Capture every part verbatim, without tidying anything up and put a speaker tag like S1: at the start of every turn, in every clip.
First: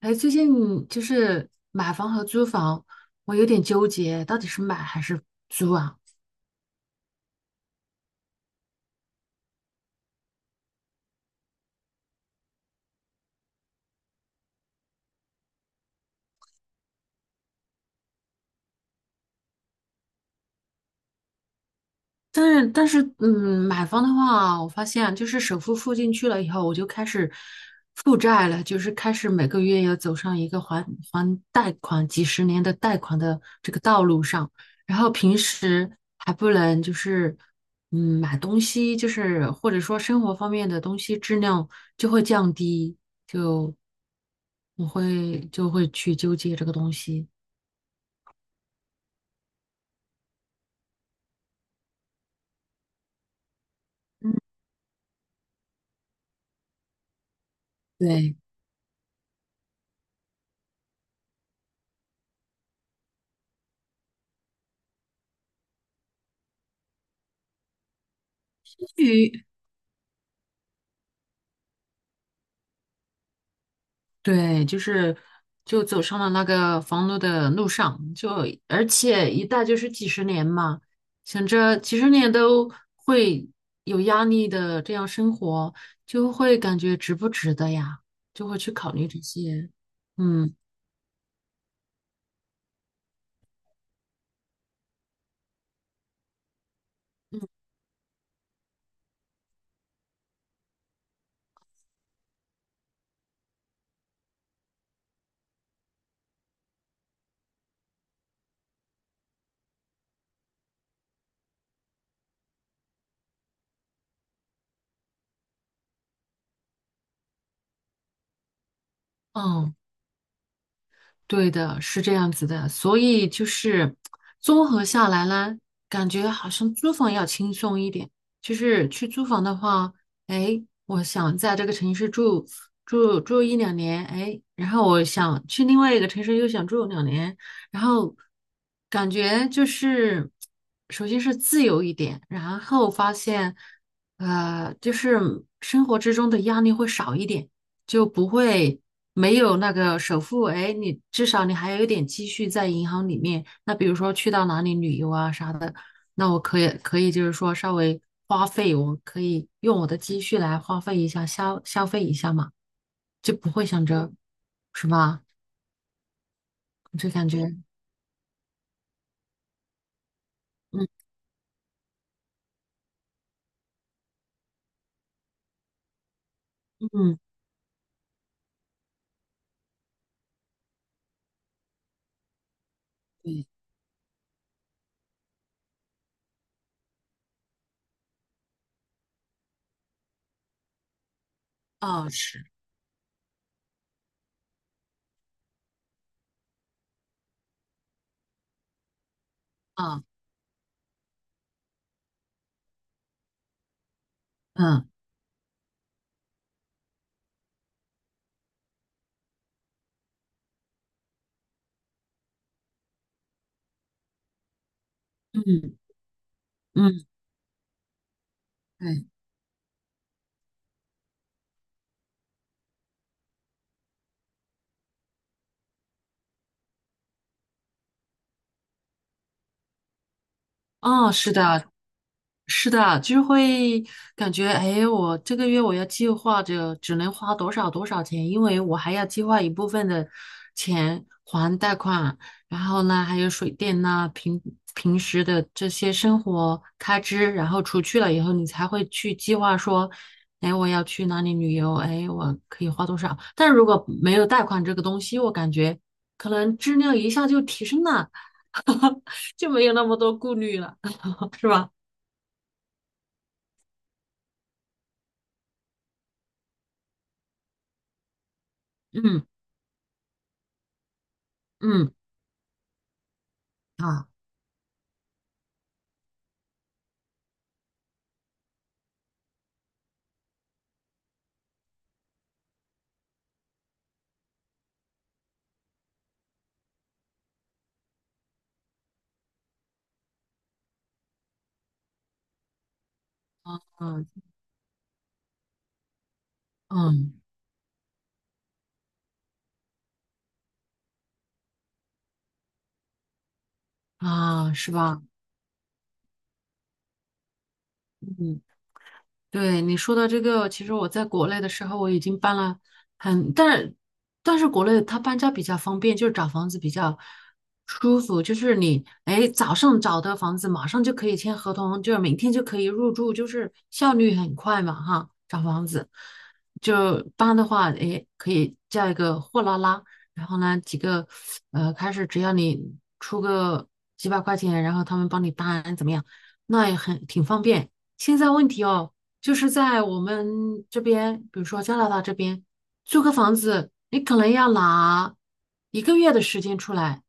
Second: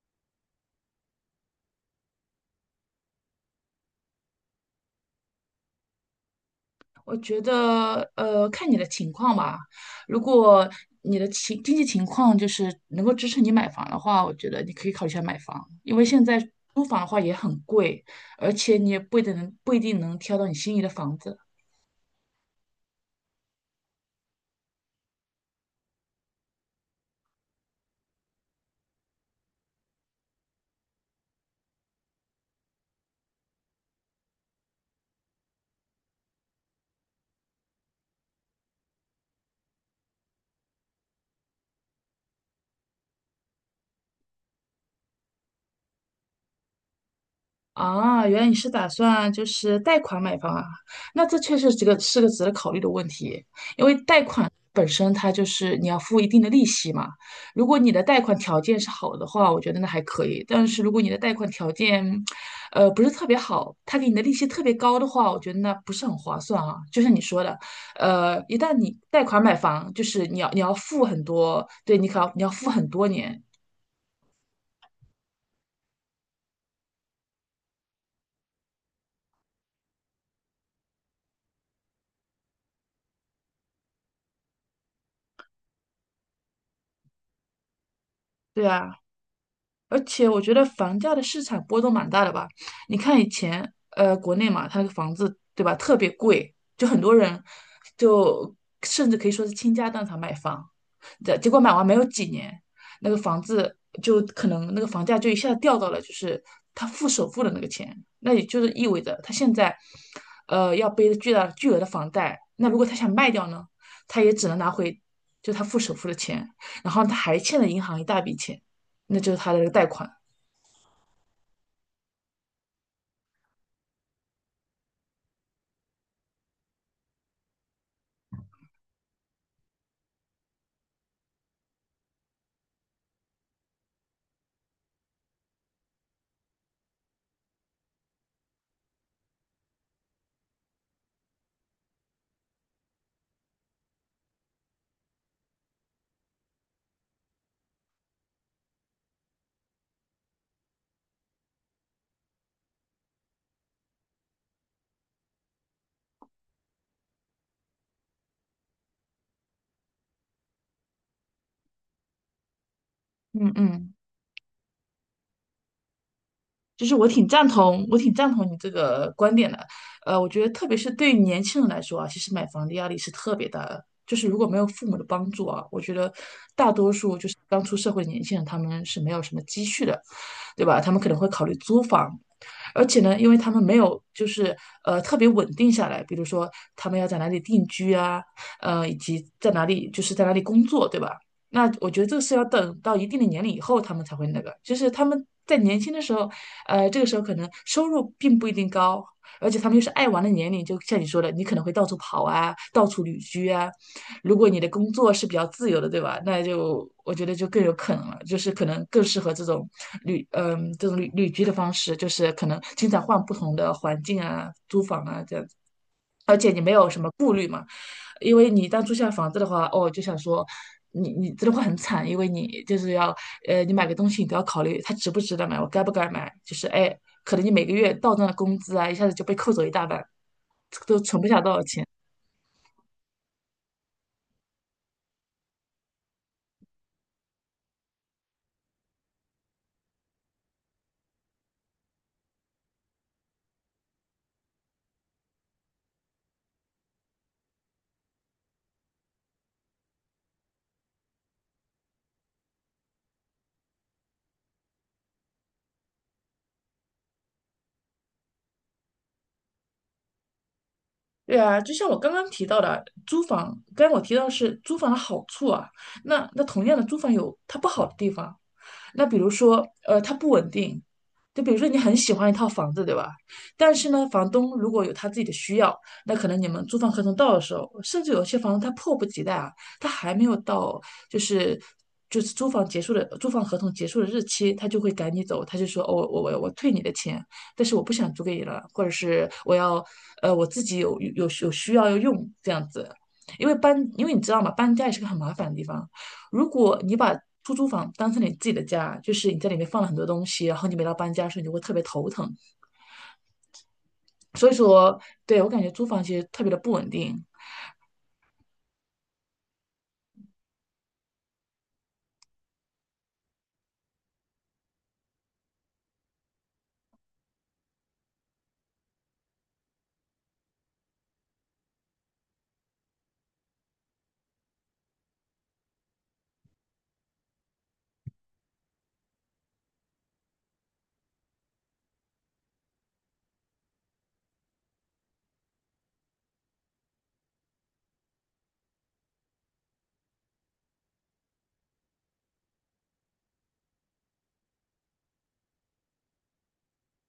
S1: 哎，最近就是买房和租房，我有点纠结，到底是买还是租啊？
S2: 我觉得，呃，看你的情况吧。如果你的情经济情况就是能够支持你买房的话，我觉得你可以考虑一下买房，因为现在租房的话也很贵，而且你也不一定能不一定能挑到你心仪的房子。
S1: 但是但是，嗯，买房的话，我发现啊就是首付付进去了以后，我就开始负债了，就是开始每个月要走上一个还还贷款几十年的贷款的这个道路上，然后平时还不能就是嗯买东西，就是或者说生活方面的东西质量就会降低，就我会就会去纠结这个东西。
S2: 啊，原来你是打算就是贷款买房啊？那这确实这个是个值得考虑的问题。本身它就是你要付一定的利息嘛。如果你的贷款
S1: 对。
S2: 条件是好的话，我觉得那还可以。但是如果你的贷款条件，呃，不是特别好，他给你的利息特别高的话，我觉得那不是很划算啊。就像你说的，呃，一旦你贷款买房，就是你要你要付很多，对你可要你要付很多年，
S1: 对，就是就走上了那个房奴的路上，就而且一贷就是几十年嘛，想着几十年都会有压力的这样生活，就会感觉值不值得呀，就会
S2: 对
S1: 去考
S2: 啊。
S1: 虑这些。
S2: 而且我觉
S1: 嗯
S2: 得房价的市场波动蛮大的吧。你看以前，呃，国内嘛，它那个房子，对吧，特别贵，就很多人就甚至可以说是倾家荡产买房，结结果买完没有几年，那个房子就可能那个房价就一下子掉到了就是他付首付的那个钱，那也就是意味着他现在，呃，要背着巨大巨额的房贷。那如果他想卖掉呢，他也只能拿回就他付首付的钱，然后他还欠了银行一大笔钱。那就是他的这个
S1: 嗯，
S2: 贷款。
S1: 对的，是这样子的，所以就是综合下来呢，感觉好像租房要轻松一点。就是去租房的话，哎，我想在这个城市住住住一两年，哎，然后我想去另外一个城市又想住两年，然后感觉就是首先是自由一点，然后发现呃，就是生活之中的压力会少一点。就不会没有那个首付，哎，你至少你还有一点积蓄在银行里面。那比如说去到哪里旅游啊啥的，那我可以可以就是说稍微花费，我可以用我的积蓄来花费一下，消消费一下嘛，就不
S2: 嗯
S1: 会想
S2: 嗯。
S1: 着，是吧？
S2: 就是我
S1: 就
S2: 挺
S1: 感觉，
S2: 赞同，我挺赞同你这个观点的。呃，我觉得特别
S1: 嗯
S2: 是对于年轻人来说啊，其实买房的压力是特别大的。就是如果没有父母的帮助啊，我觉得大多数
S1: 嗯，
S2: 就是刚出社会的年轻人，他们是没有什么积蓄的，对吧？他们可能会考虑租房，而且呢，因为
S1: 对，
S2: 他们没有就是呃特别稳定下来，比如说他们要在哪里定居啊，呃，以及在哪里就是在哪里工作，对吧？那我觉得
S1: 哦
S2: 这个是要
S1: 是，
S2: 等到一定的年龄以后，他们才会那个，就是他们在年轻的时候，呃，这个时候可能收入并不一定高，而且他们又是
S1: 啊
S2: 爱玩的年龄，就像你说的，你可能会到处跑啊，到处旅居啊。如果你的
S1: 嗯
S2: 工作是比较自由的，对吧？那就我觉得就更有可能了，就是可能更适合这种旅，嗯、这种旅旅居的方式，就是可能经常换不同的环境啊，租房啊这样子。
S1: 嗯
S2: 而且你没有什
S1: 嗯，
S2: 么顾虑嘛，因为你一旦租
S1: 对，
S2: 下房子的话，哦，就想说，你你真的会很惨，因为你就是要，呃，你买个东西你都要考虑它值不值得买，我该不该买，就是哎，可能你每个月到账的工资啊，一下子就被扣走一大半，都
S1: 哦
S2: 存不
S1: 是
S2: 下多少
S1: 的，
S2: 钱。
S1: 是的，就是会感觉，哎，我这个月我要计划着只能花多少多少钱，因为我还要计划一部分的钱还贷款，然后呢，还有水电呐，平平时的这些生活开支，然后除去了以后，你才会去计划说，哎，我要去哪里旅游，哎，我可以花多少。但如果没有贷款这个东西，我感觉可能质量一下就提升了，就没有那么多顾虑了，
S2: 对
S1: 是
S2: 啊，
S1: 吧？
S2: 就像我刚刚提到的，租房，刚刚我提到的是租房的好处啊，那那同样的，租房有它不好的地方，那比
S1: 嗯
S2: 如说，呃，它不稳定，就比如说你
S1: 嗯。
S2: 很喜欢一套房子，对吧？但是呢，
S1: 啊。
S2: 房东如果有他自己的需要，那可能你们租房合同到的时候，甚至有些房东他迫不及待啊，他还没有到就是就是租房结束的租房合同结束的日期，他就会赶你走，他就说哦我我我我退你的钱，但是我不想租给你了，或者是我要呃我自己有有有需要要用这样子，因为搬因为你
S1: 嗯
S2: 知道嘛，搬家也是个很麻烦的地方，如果你把
S1: 嗯
S2: 出租房当成你自己的家，就是你在里面放了很多东西，然后你每到搬家的时候，你就会特别头疼。所
S1: 啊，
S2: 以
S1: 是
S2: 说，
S1: 吧？
S2: 对，我感觉租房其实特别的不稳定。
S1: 嗯，对你说的这个，其实我在国内的时候我已经搬了很，但是但是国内它搬家比较方便，就是找房子比较舒服，就是你哎早上找的房子马上就可以签合同，就是明天就可以入住，就是效率很快嘛哈。找房子就搬的话，哎可以叫一个货拉拉，然后呢几个呃开始只要你出个几百块钱，然后他们帮你搬怎么样，那也很挺方便。现在问题哦。就是在我们这边，比如说加拿大这边，租个房子，你可能要拿一个月的时间出来，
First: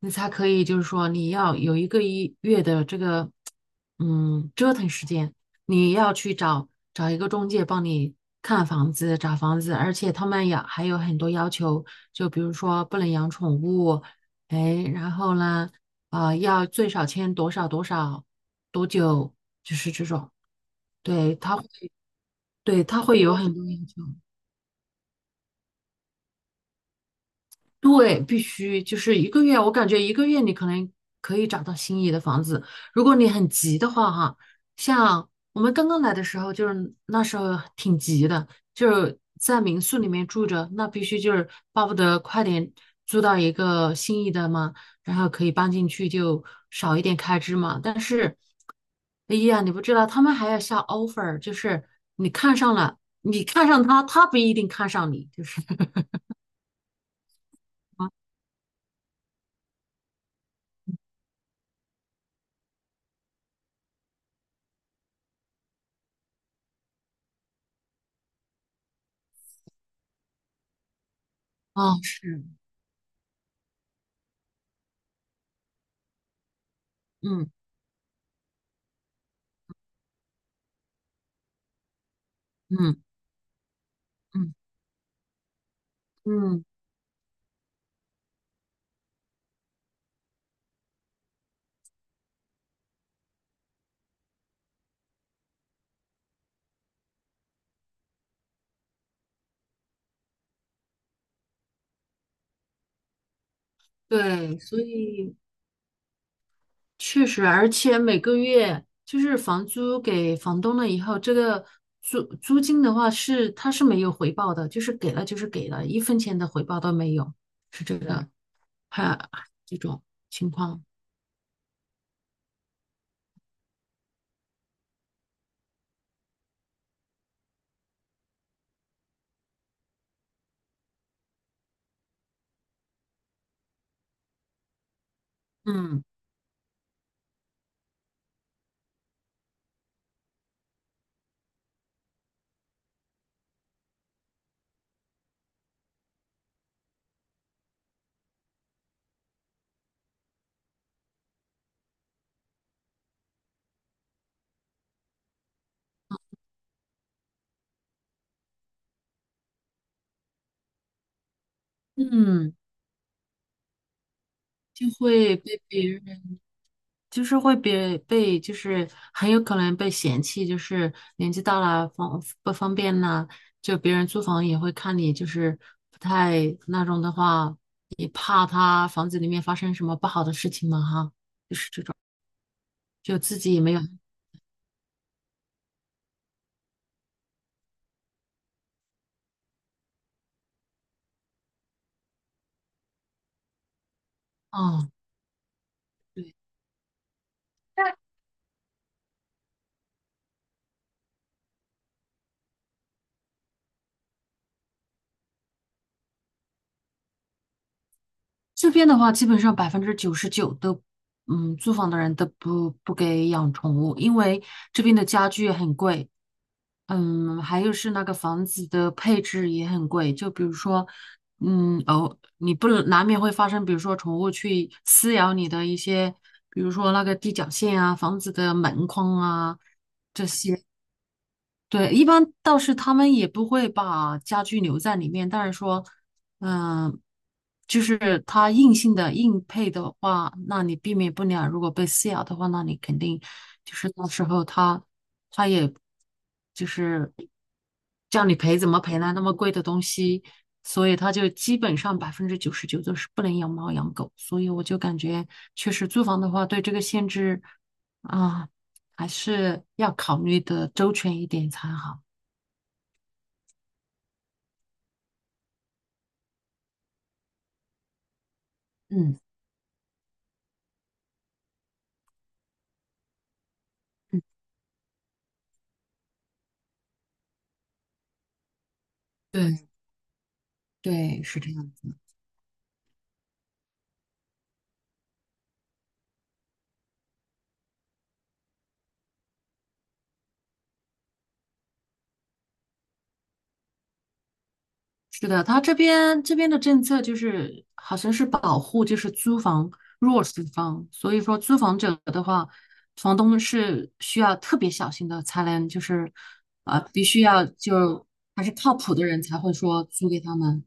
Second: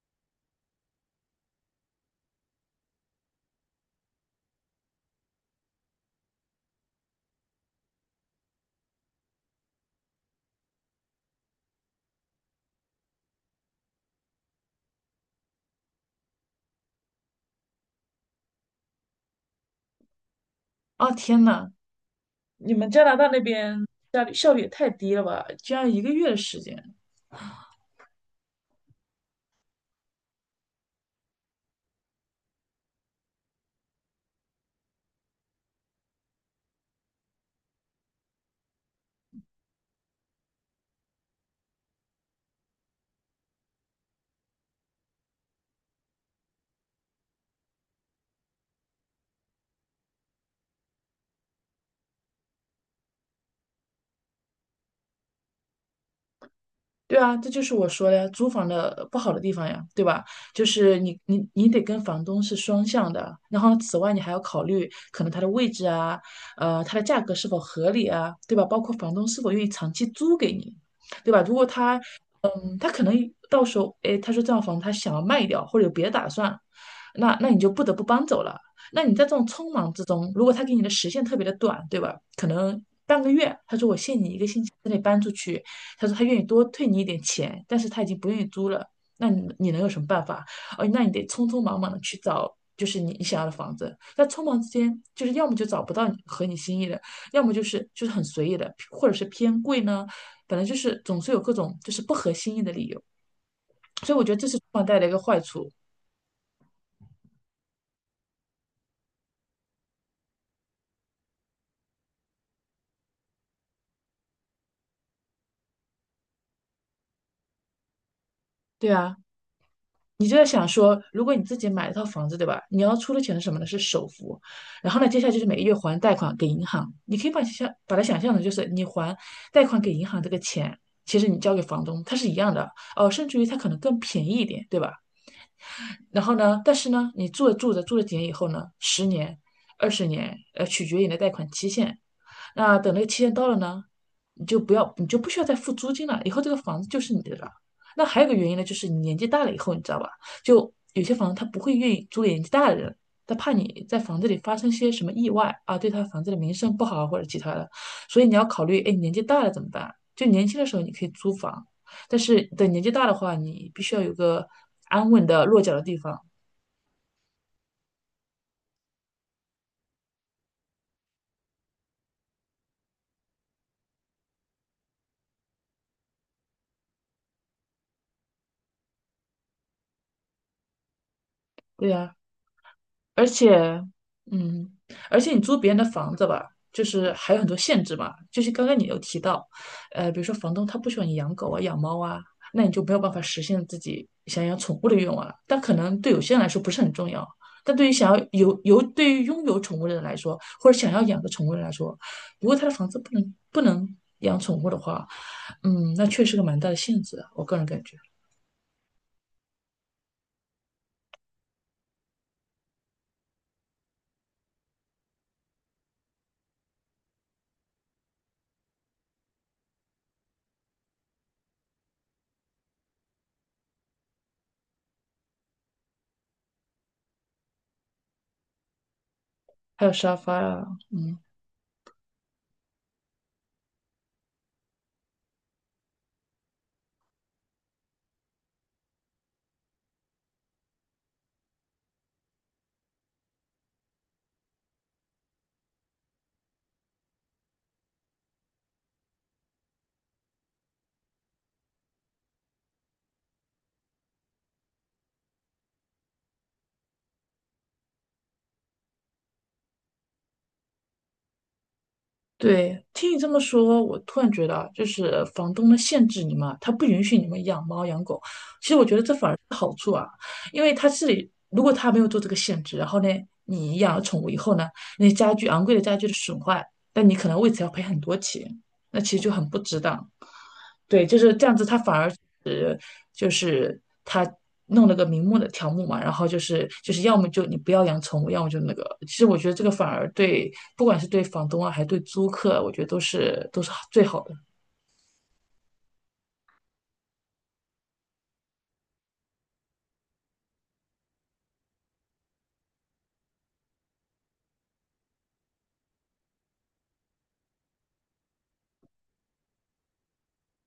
S1: 你才可以，就是说你要有一个一月的这个，嗯，折腾时间，你要去找找一个中介帮你看房子、找房子，而且他们也还有很多要求，就比如说不能养宠物，哎，然后呢，啊、要最少签多少多少多久，就是这种。
S2: 啊，
S1: 对，
S2: 天
S1: 他会。
S2: 呐，你
S1: 对，
S2: 们
S1: 他
S2: 加拿
S1: 会
S2: 大
S1: 有
S2: 那
S1: 很多要
S2: 边
S1: 求。
S2: 效率效率也太低了吧？居然一个月的时间。
S1: 对，必须就是一个月，我感觉一个月你可能可以找到心仪的房子。如果你很急的话，哈，像我们刚刚来的时候，就是那时候挺急的，就是在民宿里面住着，那必须就是巴不得快点租到一个心仪的嘛，然后可以搬进去就少一点开支嘛。但是，哎呀，你不知道，他们还要下 offer，就是你看上了，你看上他，他不一定看上你，就是。
S2: 对啊，这就是我说的呀，租房的呃不好的地方呀，对吧？就是你你你得跟房东是双向的，然后此外你还要考虑可能它的位置啊，呃，它的价格是否合理啊，对吧？包括房东是否愿意长期租给你，对吧？如果他
S1: 哦，是，
S2: 嗯他可能到时候，哎，他说这套房他想要卖掉，或者有别的打算，那那
S1: 嗯
S2: 你就不得不搬走了。那你在这种匆忙之中，如果他给你的时限特别的短，对吧？可能
S1: 嗯
S2: 半个月，他说我限你一个
S1: 嗯
S2: 星期之内搬出去，他说他愿意多
S1: 嗯，
S2: 退你一点钱，但是他已经不愿意租了，那你你能有什么办法？哦，那你得匆匆忙忙的去找，就是你你想要的房子。在匆忙之间，就是要么就找不到你合你心意的，要么就是就是很随意的，或者是偏贵呢。本来就是总是有各种就是不合心意的理由，所以我觉得这是
S1: 对，所
S2: 放房贷的一个
S1: 以
S2: 坏处。
S1: 确实，而且每个月就是房租给房东了以后，这个租租金的话是他是没有回报的，就是给了就是给了，一分钱的回报都没有，是这个，
S2: 对啊，
S1: 还这种
S2: 你就在
S1: 情
S2: 想
S1: 况。
S2: 说，如果你自己买了套房子，对吧？你要出的钱是什么呢？是首付，然后呢，接下来就是每个月还贷款给银行。你可以把想象把它想象成就是你还贷款给银行这个钱，其实你交给房东，它是一样的哦，甚至于它可能更便宜一点，对吧？
S1: 嗯
S2: 然后呢，但是呢，你住着住着住了几年以后呢，十年、二十年，呃，取决于你的贷款期限。那等那个期限到了呢，你就不要，你就不需要再付租金了，以后这个房子就是你的了。那还有一个原因呢，就是你年纪大了以后，你知道吧？就有些房子他不会愿意租给年纪大的人，他怕你在房子里发生些什么意外啊，对他房子的名声不好或者其他的，所以你要考虑，哎，你年纪大了怎么办？就年轻的时候你可以租房，但是
S1: 嗯，
S2: 等年纪大的话，你必须要有个
S1: 就
S2: 安稳
S1: 会
S2: 的落
S1: 被
S2: 脚的
S1: 别
S2: 地方。
S1: 人。就是会被被，就是很有可能被嫌弃，就是年纪大了方不方便呐，就别人租房也会看你，就是不太那种的话，也怕他房子里面发生什么不好的事情嘛哈，
S2: 对呀、
S1: 就
S2: 而
S1: 自己也没有，
S2: 且，嗯，而且你租别人的房子吧，就是还有很多限制嘛。就是刚刚你有提到，呃，比如说房东他不喜欢你养狗啊、养猫啊，那你就没有办法实现自己想养宠物
S1: 嗯，
S2: 的愿望了。但可能对有些
S1: 对，
S2: 人来说不是很重要，但对于想要有有对于拥有宠物的人来说，或者想要养个宠物的人来说，如果他的房子不能不能养宠物的话，嗯，那确实个蛮大的限制啊我个人感觉。
S1: 这边的话基本上百分之九十九都，嗯，租房的人都不不给养宠物，因为这边的家具很贵，嗯，还有是那个房子的配置也很贵，就比如说，嗯，哦，你不能难免会发生，比如说宠物去撕咬你的一些，比如说那个地脚线啊、房子的门框啊
S2: 还有沙
S1: 这
S2: 发
S1: 些，
S2: 啊，嗯。
S1: 对，一般倒是他们也不会把家具留在里面，但是说，嗯、就是它硬性的硬配的话，那你避免不了。如果被撕咬的话，那你肯定就是到时候他他也就是叫你赔怎么赔呢？那么贵的东西，所以他就基本上百分之九十九都是不能养猫养狗。所以我就感觉，确实租房的话，对这个限制。啊，还是要考虑的周全一点才好。
S2: 对，听你这么说，我突然觉得啊，就是房东呢限制你们，他不允许你们养猫养狗。其实我觉得这
S1: 嗯
S2: 反而是好处啊，因为他是如果他没有做这个限制，然后呢，你养了宠
S1: 嗯，
S2: 物以后呢，那些家具昂贵的家具的损坏，但你可能为此要赔很多钱。那其实就很
S1: 对
S2: 不值当。对，就
S1: 对，
S2: 是
S1: 是
S2: 这
S1: 这
S2: 样子，
S1: 样
S2: 他
S1: 子。
S2: 反而是就是他弄了个明目的条目嘛，然后就是就是要么就你不要养宠物，要么就那个。其实我觉得这个反而对，不管是对房东啊，还是对租客，我觉得都是都是最好的。
S1: 是的，他这边这边的政策就是好像是保护就是租房弱势方，所以说租房者的话，房东是需要特别小心的，才能就是啊、呃必须要就还是靠谱的人才会说租给他们。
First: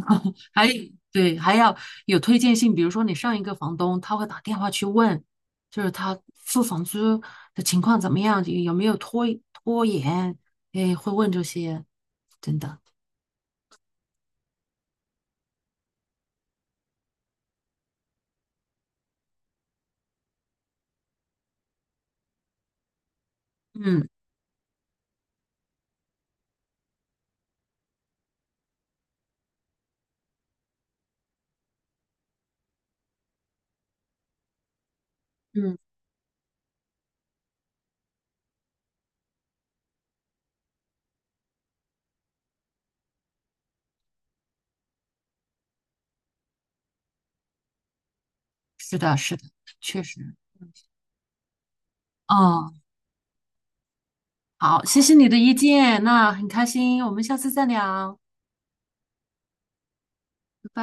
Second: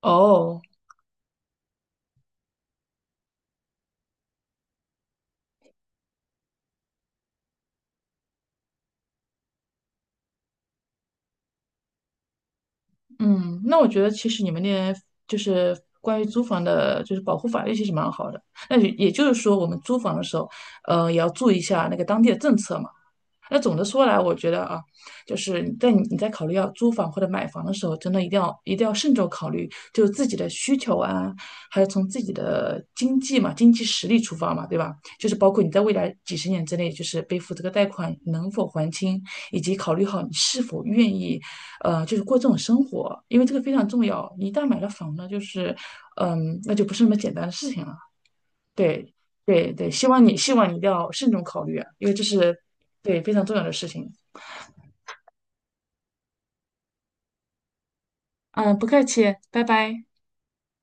S2: 哦，
S1: 还对，还要有推荐信，比如说你上一个房东，他会打电话去问，就是他付房租的情况怎么样，有没有拖拖延，哎，会问这些，真的，
S2: 嗯，那我觉得其实你们那边就是关于租房的，就是保护法律其实蛮好的。那也也就是说，我们租房的时候，呃，也要注意一下那个当地的政策嘛。那总的说
S1: 嗯
S2: 来，我觉得啊，就是在你你在考虑要租房或者买房的时候，真的一定要一定要慎重考虑，就是自己的需求啊，还有从自己的经济嘛、经济实力出发嘛，对吧？就是包括你
S1: 嗯，
S2: 在未来几十年之内，就是背负这个贷款能否还清，以及考虑好你是否愿意，呃，就是过这种生活，因为这个非常重要。你一旦买了房呢，就是，嗯，那就不是那么简单的事情了。
S1: 是
S2: 对
S1: 的，是的，
S2: 对对，
S1: 确
S2: 希望
S1: 实，
S2: 你希望你一定要慎重考虑啊，因为这是
S1: 哦，
S2: 对非常重要的事情。
S1: 好，谢谢你的意见，那很开心，我们下次再聊。
S2: 嗯，不客气，拜拜。
S1: 拜拜。